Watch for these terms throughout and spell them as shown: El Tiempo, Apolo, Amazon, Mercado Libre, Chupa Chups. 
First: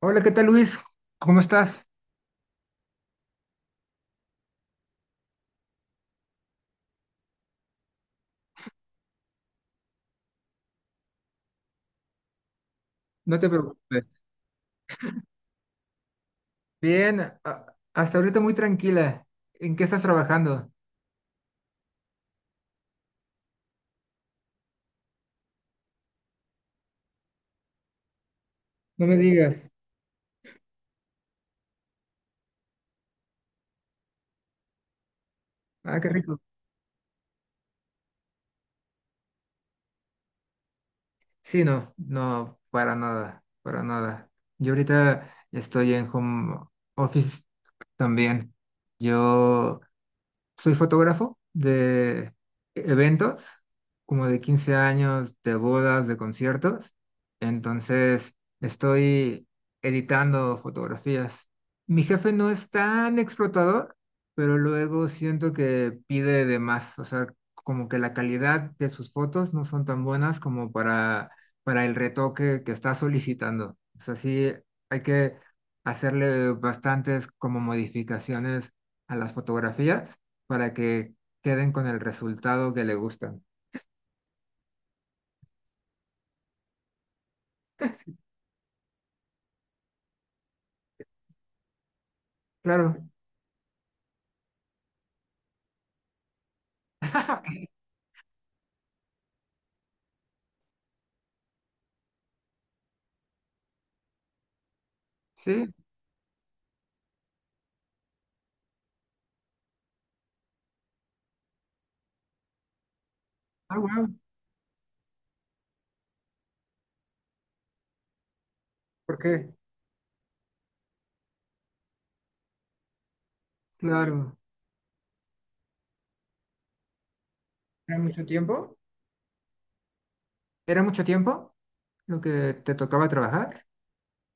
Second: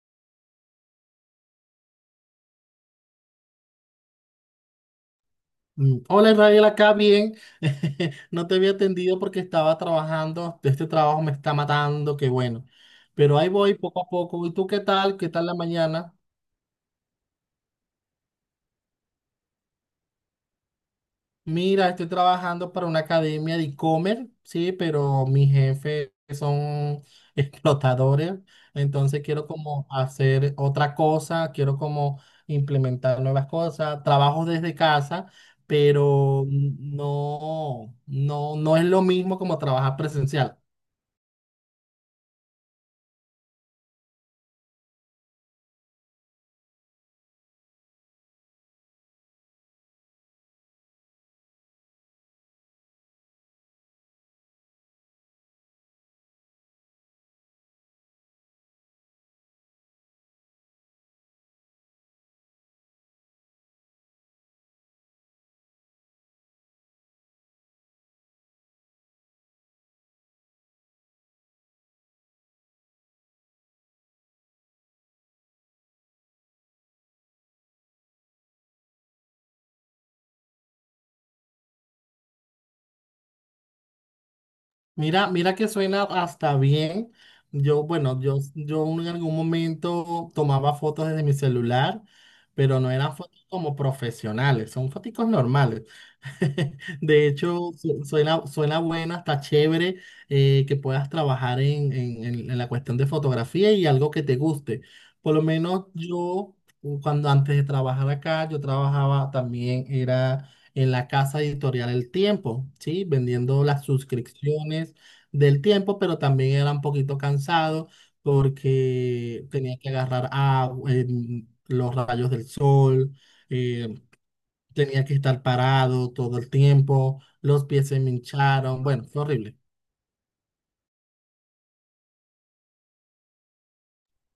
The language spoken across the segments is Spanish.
Hola, ¿qué tal Luis? ¿Cómo estás? Hola Israel, acá bien. No te había atendido porque estaba trabajando. Este trabajo me está matando, qué bueno. No Pero te ahí voy poco a preocupes. poco. ¿Y tú qué tal? ¿Qué tal la mañana? Bien, hasta ahorita muy tranquila. ¿En qué estás trabajando? Mira, estoy trabajando para una academia de e-commerce, sí, pero mis jefes son explotadores. No me Entonces quiero digas. como hacer otra cosa, quiero como implementar nuevas cosas. Trabajo desde casa Ah, qué rico. pero no, no, no es lo mismo como trabajar presencial. Sí, no, no, para nada, para nada. Yo ahorita estoy en home office también. Yo soy fotógrafo de eventos, como de 15 años, de bodas, de conciertos. Entonces, estoy editando fotografías. Mi jefe no es tan explotador, pero luego siento que pide de más. O sea, como que la calidad de sus fotos no son tan buenas como para el retoque que está solicitando. O sea, sí hay que hacerle bastantes como modificaciones a las fotografías para que queden con el resultado que le gustan. Mira que suena hasta bien. Yo, bueno, yo en algún momento tomaba fotos desde mi celular, pero no Claro, eran fotos como profesionales, son fotos normales. De hecho, suena, suena buena, está chévere que puedas trabajar en la cuestión de fotografía y algo que te guste. Por lo sí. menos yo, cuando antes de trabajar acá, yo trabajaba también, era en la casa editorial El Tiempo, ¿sí? Vendiendo Ah, las wow. suscripciones del Tiempo, pero también era un poquito cansado ¿Por porque qué? tenía que agarrar agua, los rayos del sol. eh, Claro. Tenía que estar parado todo el tiempo, los pies ¿Era se me mucho tiempo? hincharon, bueno, fue horrible. ¿Era mucho tiempo lo que te tocaba trabajar?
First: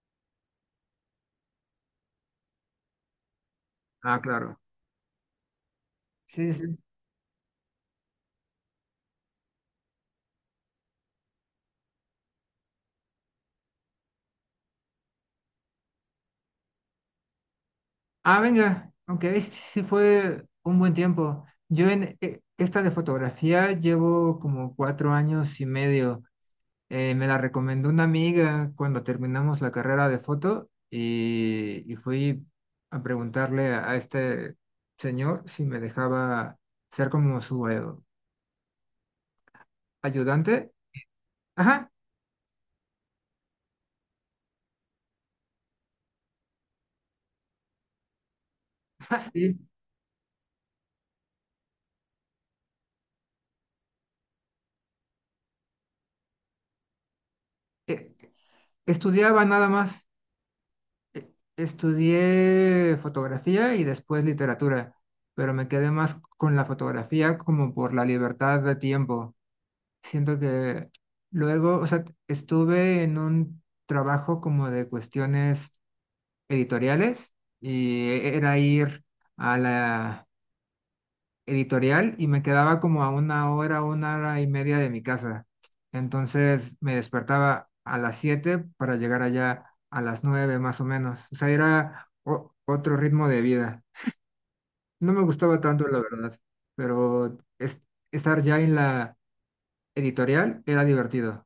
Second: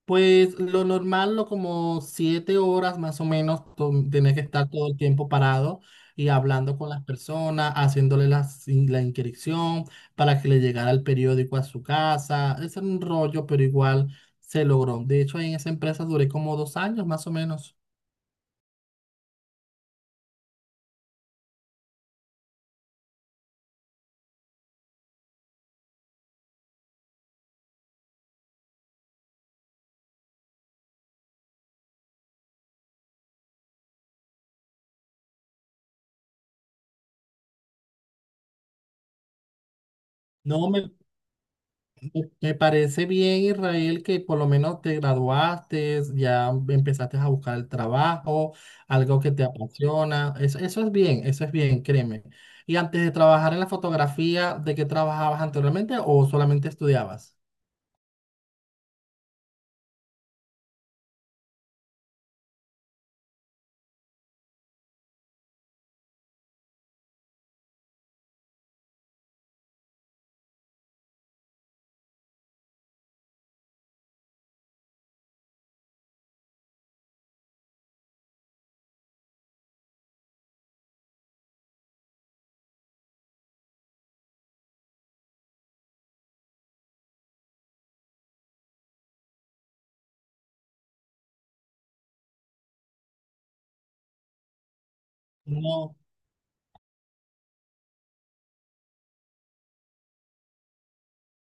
Pues lo normal, lo como 7 horas más o menos, Ah, tenía que claro. estar todo el tiempo parado y Sí, sí. hablando con las personas, haciéndole la inscripción para que le llegara el periódico a su casa. Ese era un rollo, pero igual se logró. De hecho, ahí en esa empresa duré como 2 años más o menos. Ah, venga, aunque ahí sí fue un buen tiempo. Yo en esta de fotografía llevo como 4 años y medio. Me la recomendó una amiga cuando terminamos la carrera de foto y fui a preguntarle a este señor si me dejaba ser como su No ayudante. me Ajá, Me parece bien, Israel, que por lo menos te graduaste, ya empezaste a buscar el trabajo, ah, algo que te sí. apasiona. Eso, eso es bien, créeme. Y antes de trabajar en la fotografía, ¿de qué trabajabas anteriormente o solamente estudiabas? Eh, Estudiaba nada más. Estudié fotografía y después literatura, pero me quedé más con la fotografía como por la libertad de tiempo. Siento que luego, o sea, estuve en un trabajo como de cuestiones editoriales y era ir a la editorial y me quedaba como a 1 hora, 1 hora y media de mi casa. Entonces me despertaba a las 7 para llegar allá a las 9 más o menos. O sea, era otro ritmo de vida. No me gustaba tanto, No. la verdad, pero estar ya en la editorial era divertido.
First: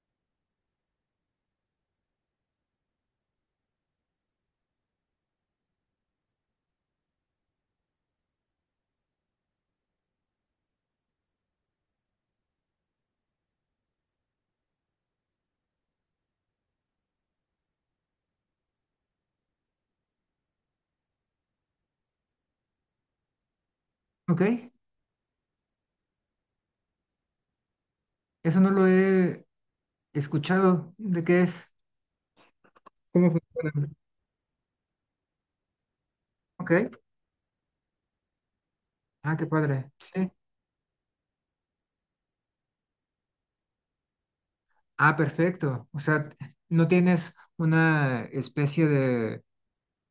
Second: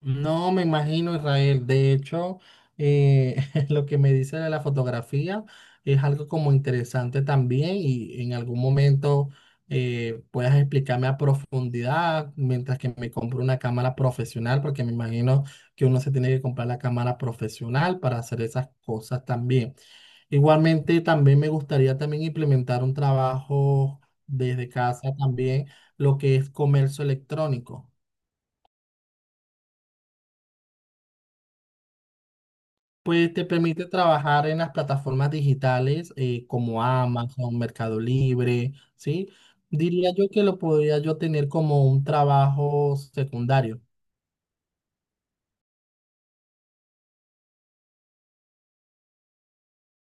No, me imagino, Israel. De hecho, eh, lo que me dice de la fotografía es algo como interesante también y en algún momento puedas explicarme a profundidad mientras que me compro una cámara profesional, porque me imagino que uno se tiene que comprar la cámara profesional para hacer esas cosas también. Igualmente, también me gustaría también implementar un trabajo desde ¿Ok? casa también, lo que es comercio electrónico. Eso no lo he escuchado. ¿De qué es? Pues ¿Cómo te funciona? permite trabajar en las plataformas digitales como Ok. Amazon, Mercado Libre, ¿sí? Ah, qué padre. Diría yo Sí. que lo podría yo tener como un trabajo secundario. Ah, perfecto. O sea, ¿no tienes una especie de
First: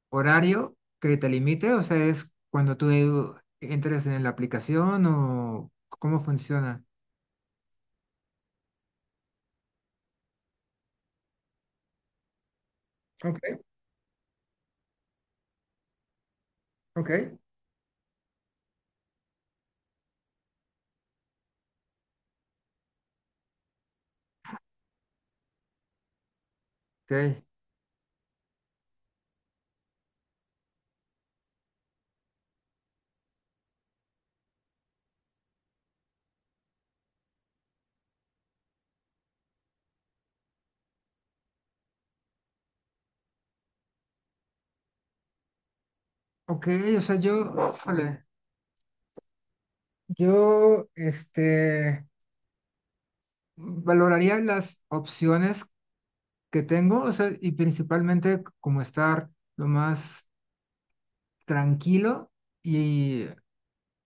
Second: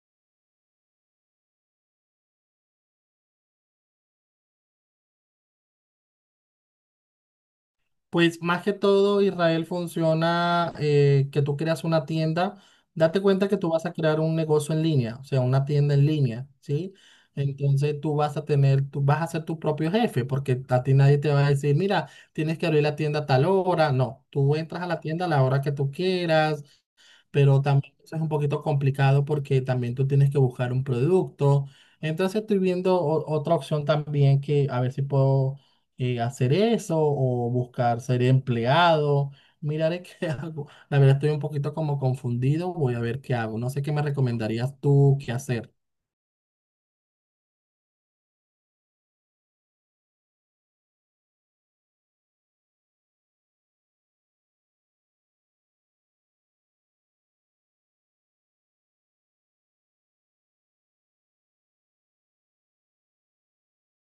horario que te limite? O sea, ¿es cuando tú entres en la aplicación o cómo funciona? Pues más que todo, Israel funciona que tú creas una tienda, date cuenta que Ok, tú vas a crear un negocio en línea, o sea, una tienda en línea, ¿sí? ok. Entonces tú vas a tener, tú vas a ser tu propio jefe, porque a ti nadie te va a decir, mira, tienes que abrir la tienda a tal hora. No, tú entras a la tienda a la hora que tú quieras Ok, pero también eso es un poquito complicado porque también tú tienes que buscar un producto. Entonces estoy viendo otra opción también que a ver si puedo hacer eso o buscar ser empleado. Miraré qué hago. La verdad estoy un poquito como confundido. Voy a ver qué hago. No sé qué me recomendarías tú qué hacer. ok, o sea, yo, híjole, yo, este, valoraría las opciones que tengo, o sea, y principalmente como estar lo más tranquilo y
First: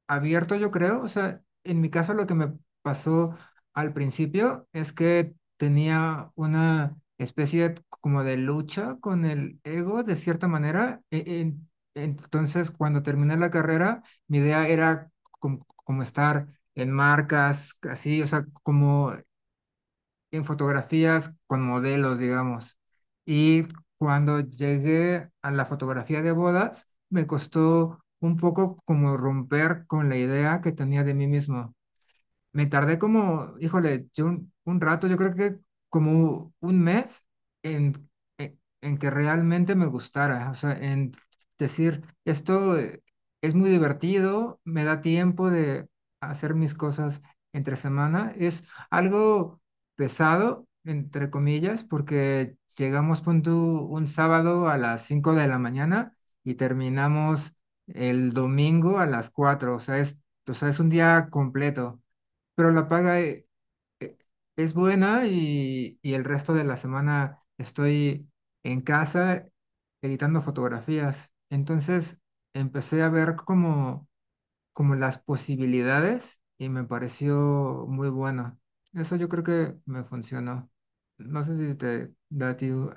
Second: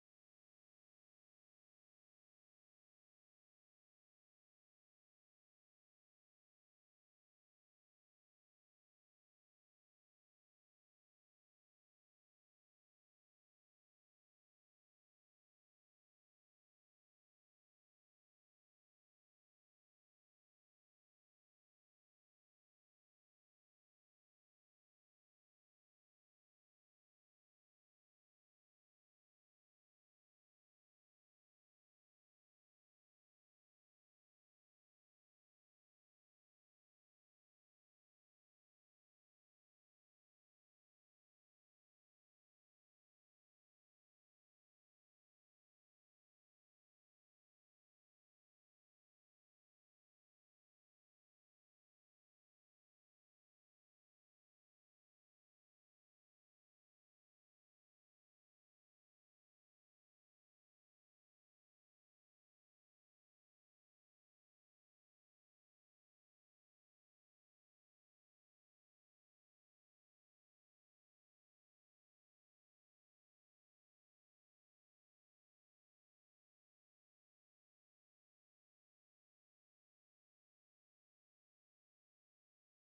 abierto, yo creo, o sea, en mi caso lo que me pasó al principio es que tenía una especie como de lucha con el ego de cierta manera, entonces cuando terminé la carrera, mi idea era como, estar en marcas, así, o sea, como en fotografías con modelos, digamos. Y cuando llegué a la fotografía de bodas, me costó un poco como romper con la idea que tenía de mí mismo. Me tardé como, híjole, yo un rato, yo creo que como 1 mes en, en que realmente me gustara, o sea, en decir, esto es muy divertido, me da tiempo de hacer mis cosas entre semana, es algo pesado, entre comillas, porque llegamos, pon tú, un sábado a las 5 de la mañana y terminamos el domingo a las 4, o sea, es un día completo pero la paga eh, es buena y el resto de la semana estoy en casa editando fotografías. Entonces empecé a ver como las posibilidades y me pareció muy bueno. Eso yo creo que me funcionó. No sé si te da a ti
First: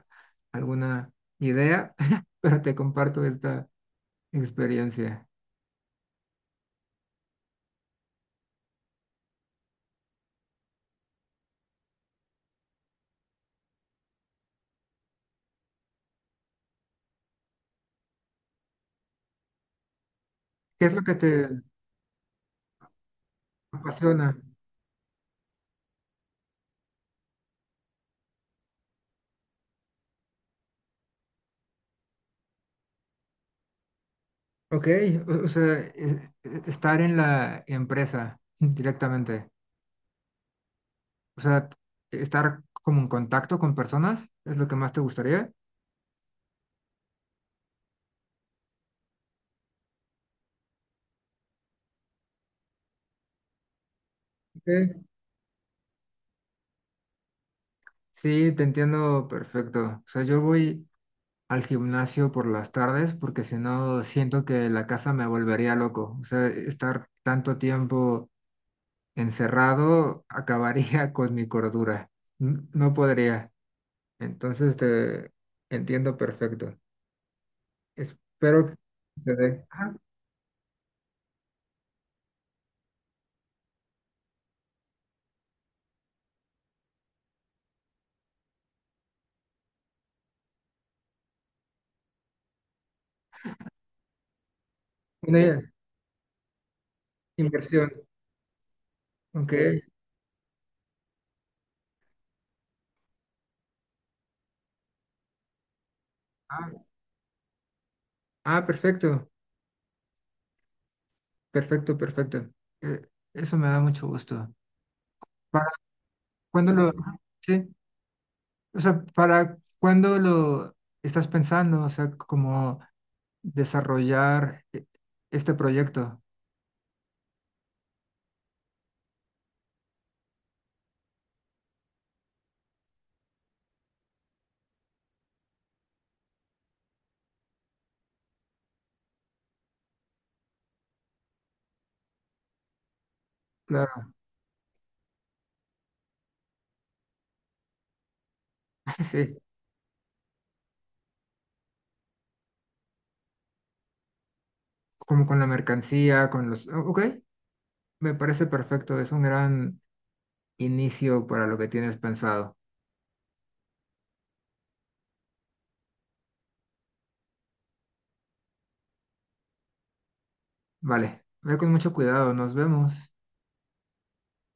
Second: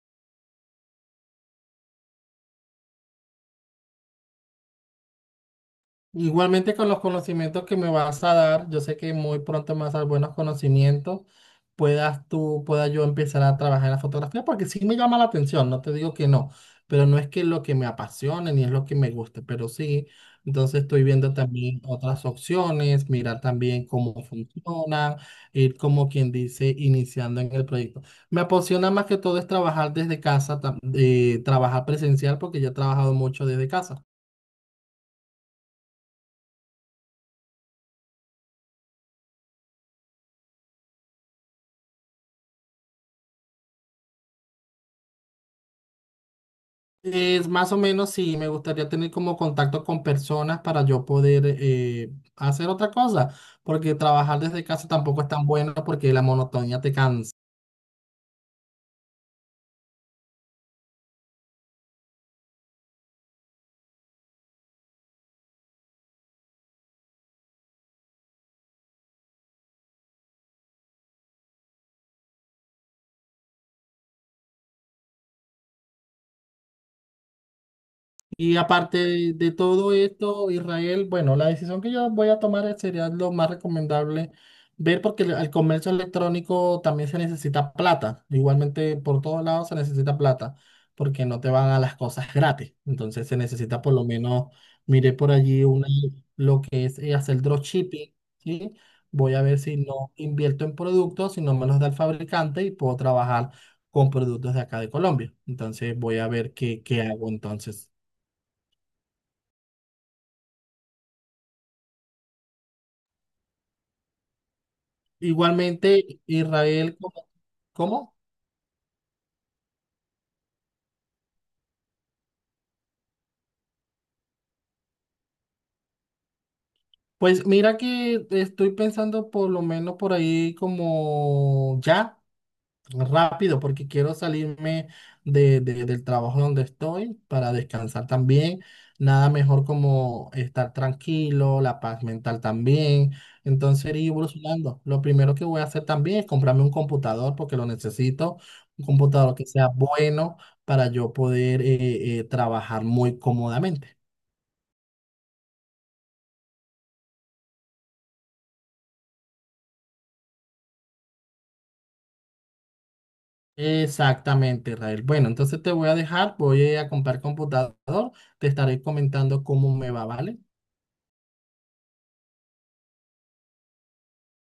alguna idea, pero te comparto esta experiencia. Igualmente con los conocimientos que me vas a dar, yo sé que muy pronto me vas a dar buenos conocimientos, puedas tú, pueda yo empezar a trabajar en la fotografía, porque sí me llama la atención, no te digo que no, pero no es que es lo que me apasione ni es lo que me guste, pero sí, entonces ¿Qué es lo estoy que viendo te también otras opciones, mirar también cómo apasiona? funcionan, ir como quien dice, iniciando en el proyecto. Me apasiona más que todo es trabajar desde casa, trabajar presencial, porque yo he trabajado mucho desde casa. Ok, o sea, estar en la empresa directamente, o sea, estar como en contacto con personas es lo que más te gustaría. Es más o menos sí, me gustaría tener como contacto con personas para yo poder hacer otra cosa, porque trabajar desde casa Ok, tampoco es tan bueno porque la monotonía te cansa. sí, te entiendo perfecto. O sea, yo voy al gimnasio por las tardes porque si no siento que la casa me volvería loco. O sea, estar tanto tiempo encerrado acabaría con mi cordura. No podría. Entonces te entiendo perfecto. Y Espero que aparte se de dé. todo esto, Israel, bueno, la decisión que yo voy a tomar sería lo más recomendable ver porque el comercio electrónico también se necesita plata. Igualmente por todos lados se necesita plata porque no te van a las cosas gratis. Entonces se necesita por lo menos, miré por allí Una una, lo que es hacer inversión, dropshipping, ¿sí? Voy a ver si ok. no invierto en productos, si no me los da el fabricante y puedo trabajar con productos de acá de Colombia. Entonces voy a ver Ah, qué, qué hago entonces. ah, perfecto, perfecto, perfecto. Eh, Eso me da mucho gusto. ¿Para Igualmente, cuándo lo, Israel, ¿cómo? sí? ¿Cómo? O sea, ¿para cuándo lo estás pensando? O sea, como desarrollar este proyecto. Pues mira que estoy pensando por lo menos por ahí como ya, rápido, porque quiero salirme del trabajo donde estoy para descansar también. Nada mejor como estar tranquilo, la paz mental también. Entonces ir Claro, evolucionando. Lo primero que voy a hacer también es comprarme un computador porque lo necesito, un computador sí, que sea bueno para yo poder trabajar muy cómodamente. como con la mercancía, con los... Ok, me parece perfecto, es un gran inicio para lo que tienes pensado. Exactamente, Israel. Bueno, entonces te voy a dejar, voy a comprar computador, te estaré comentando cómo me va, ¿vale? Vale, ve con mucho cuidado, nos vemos.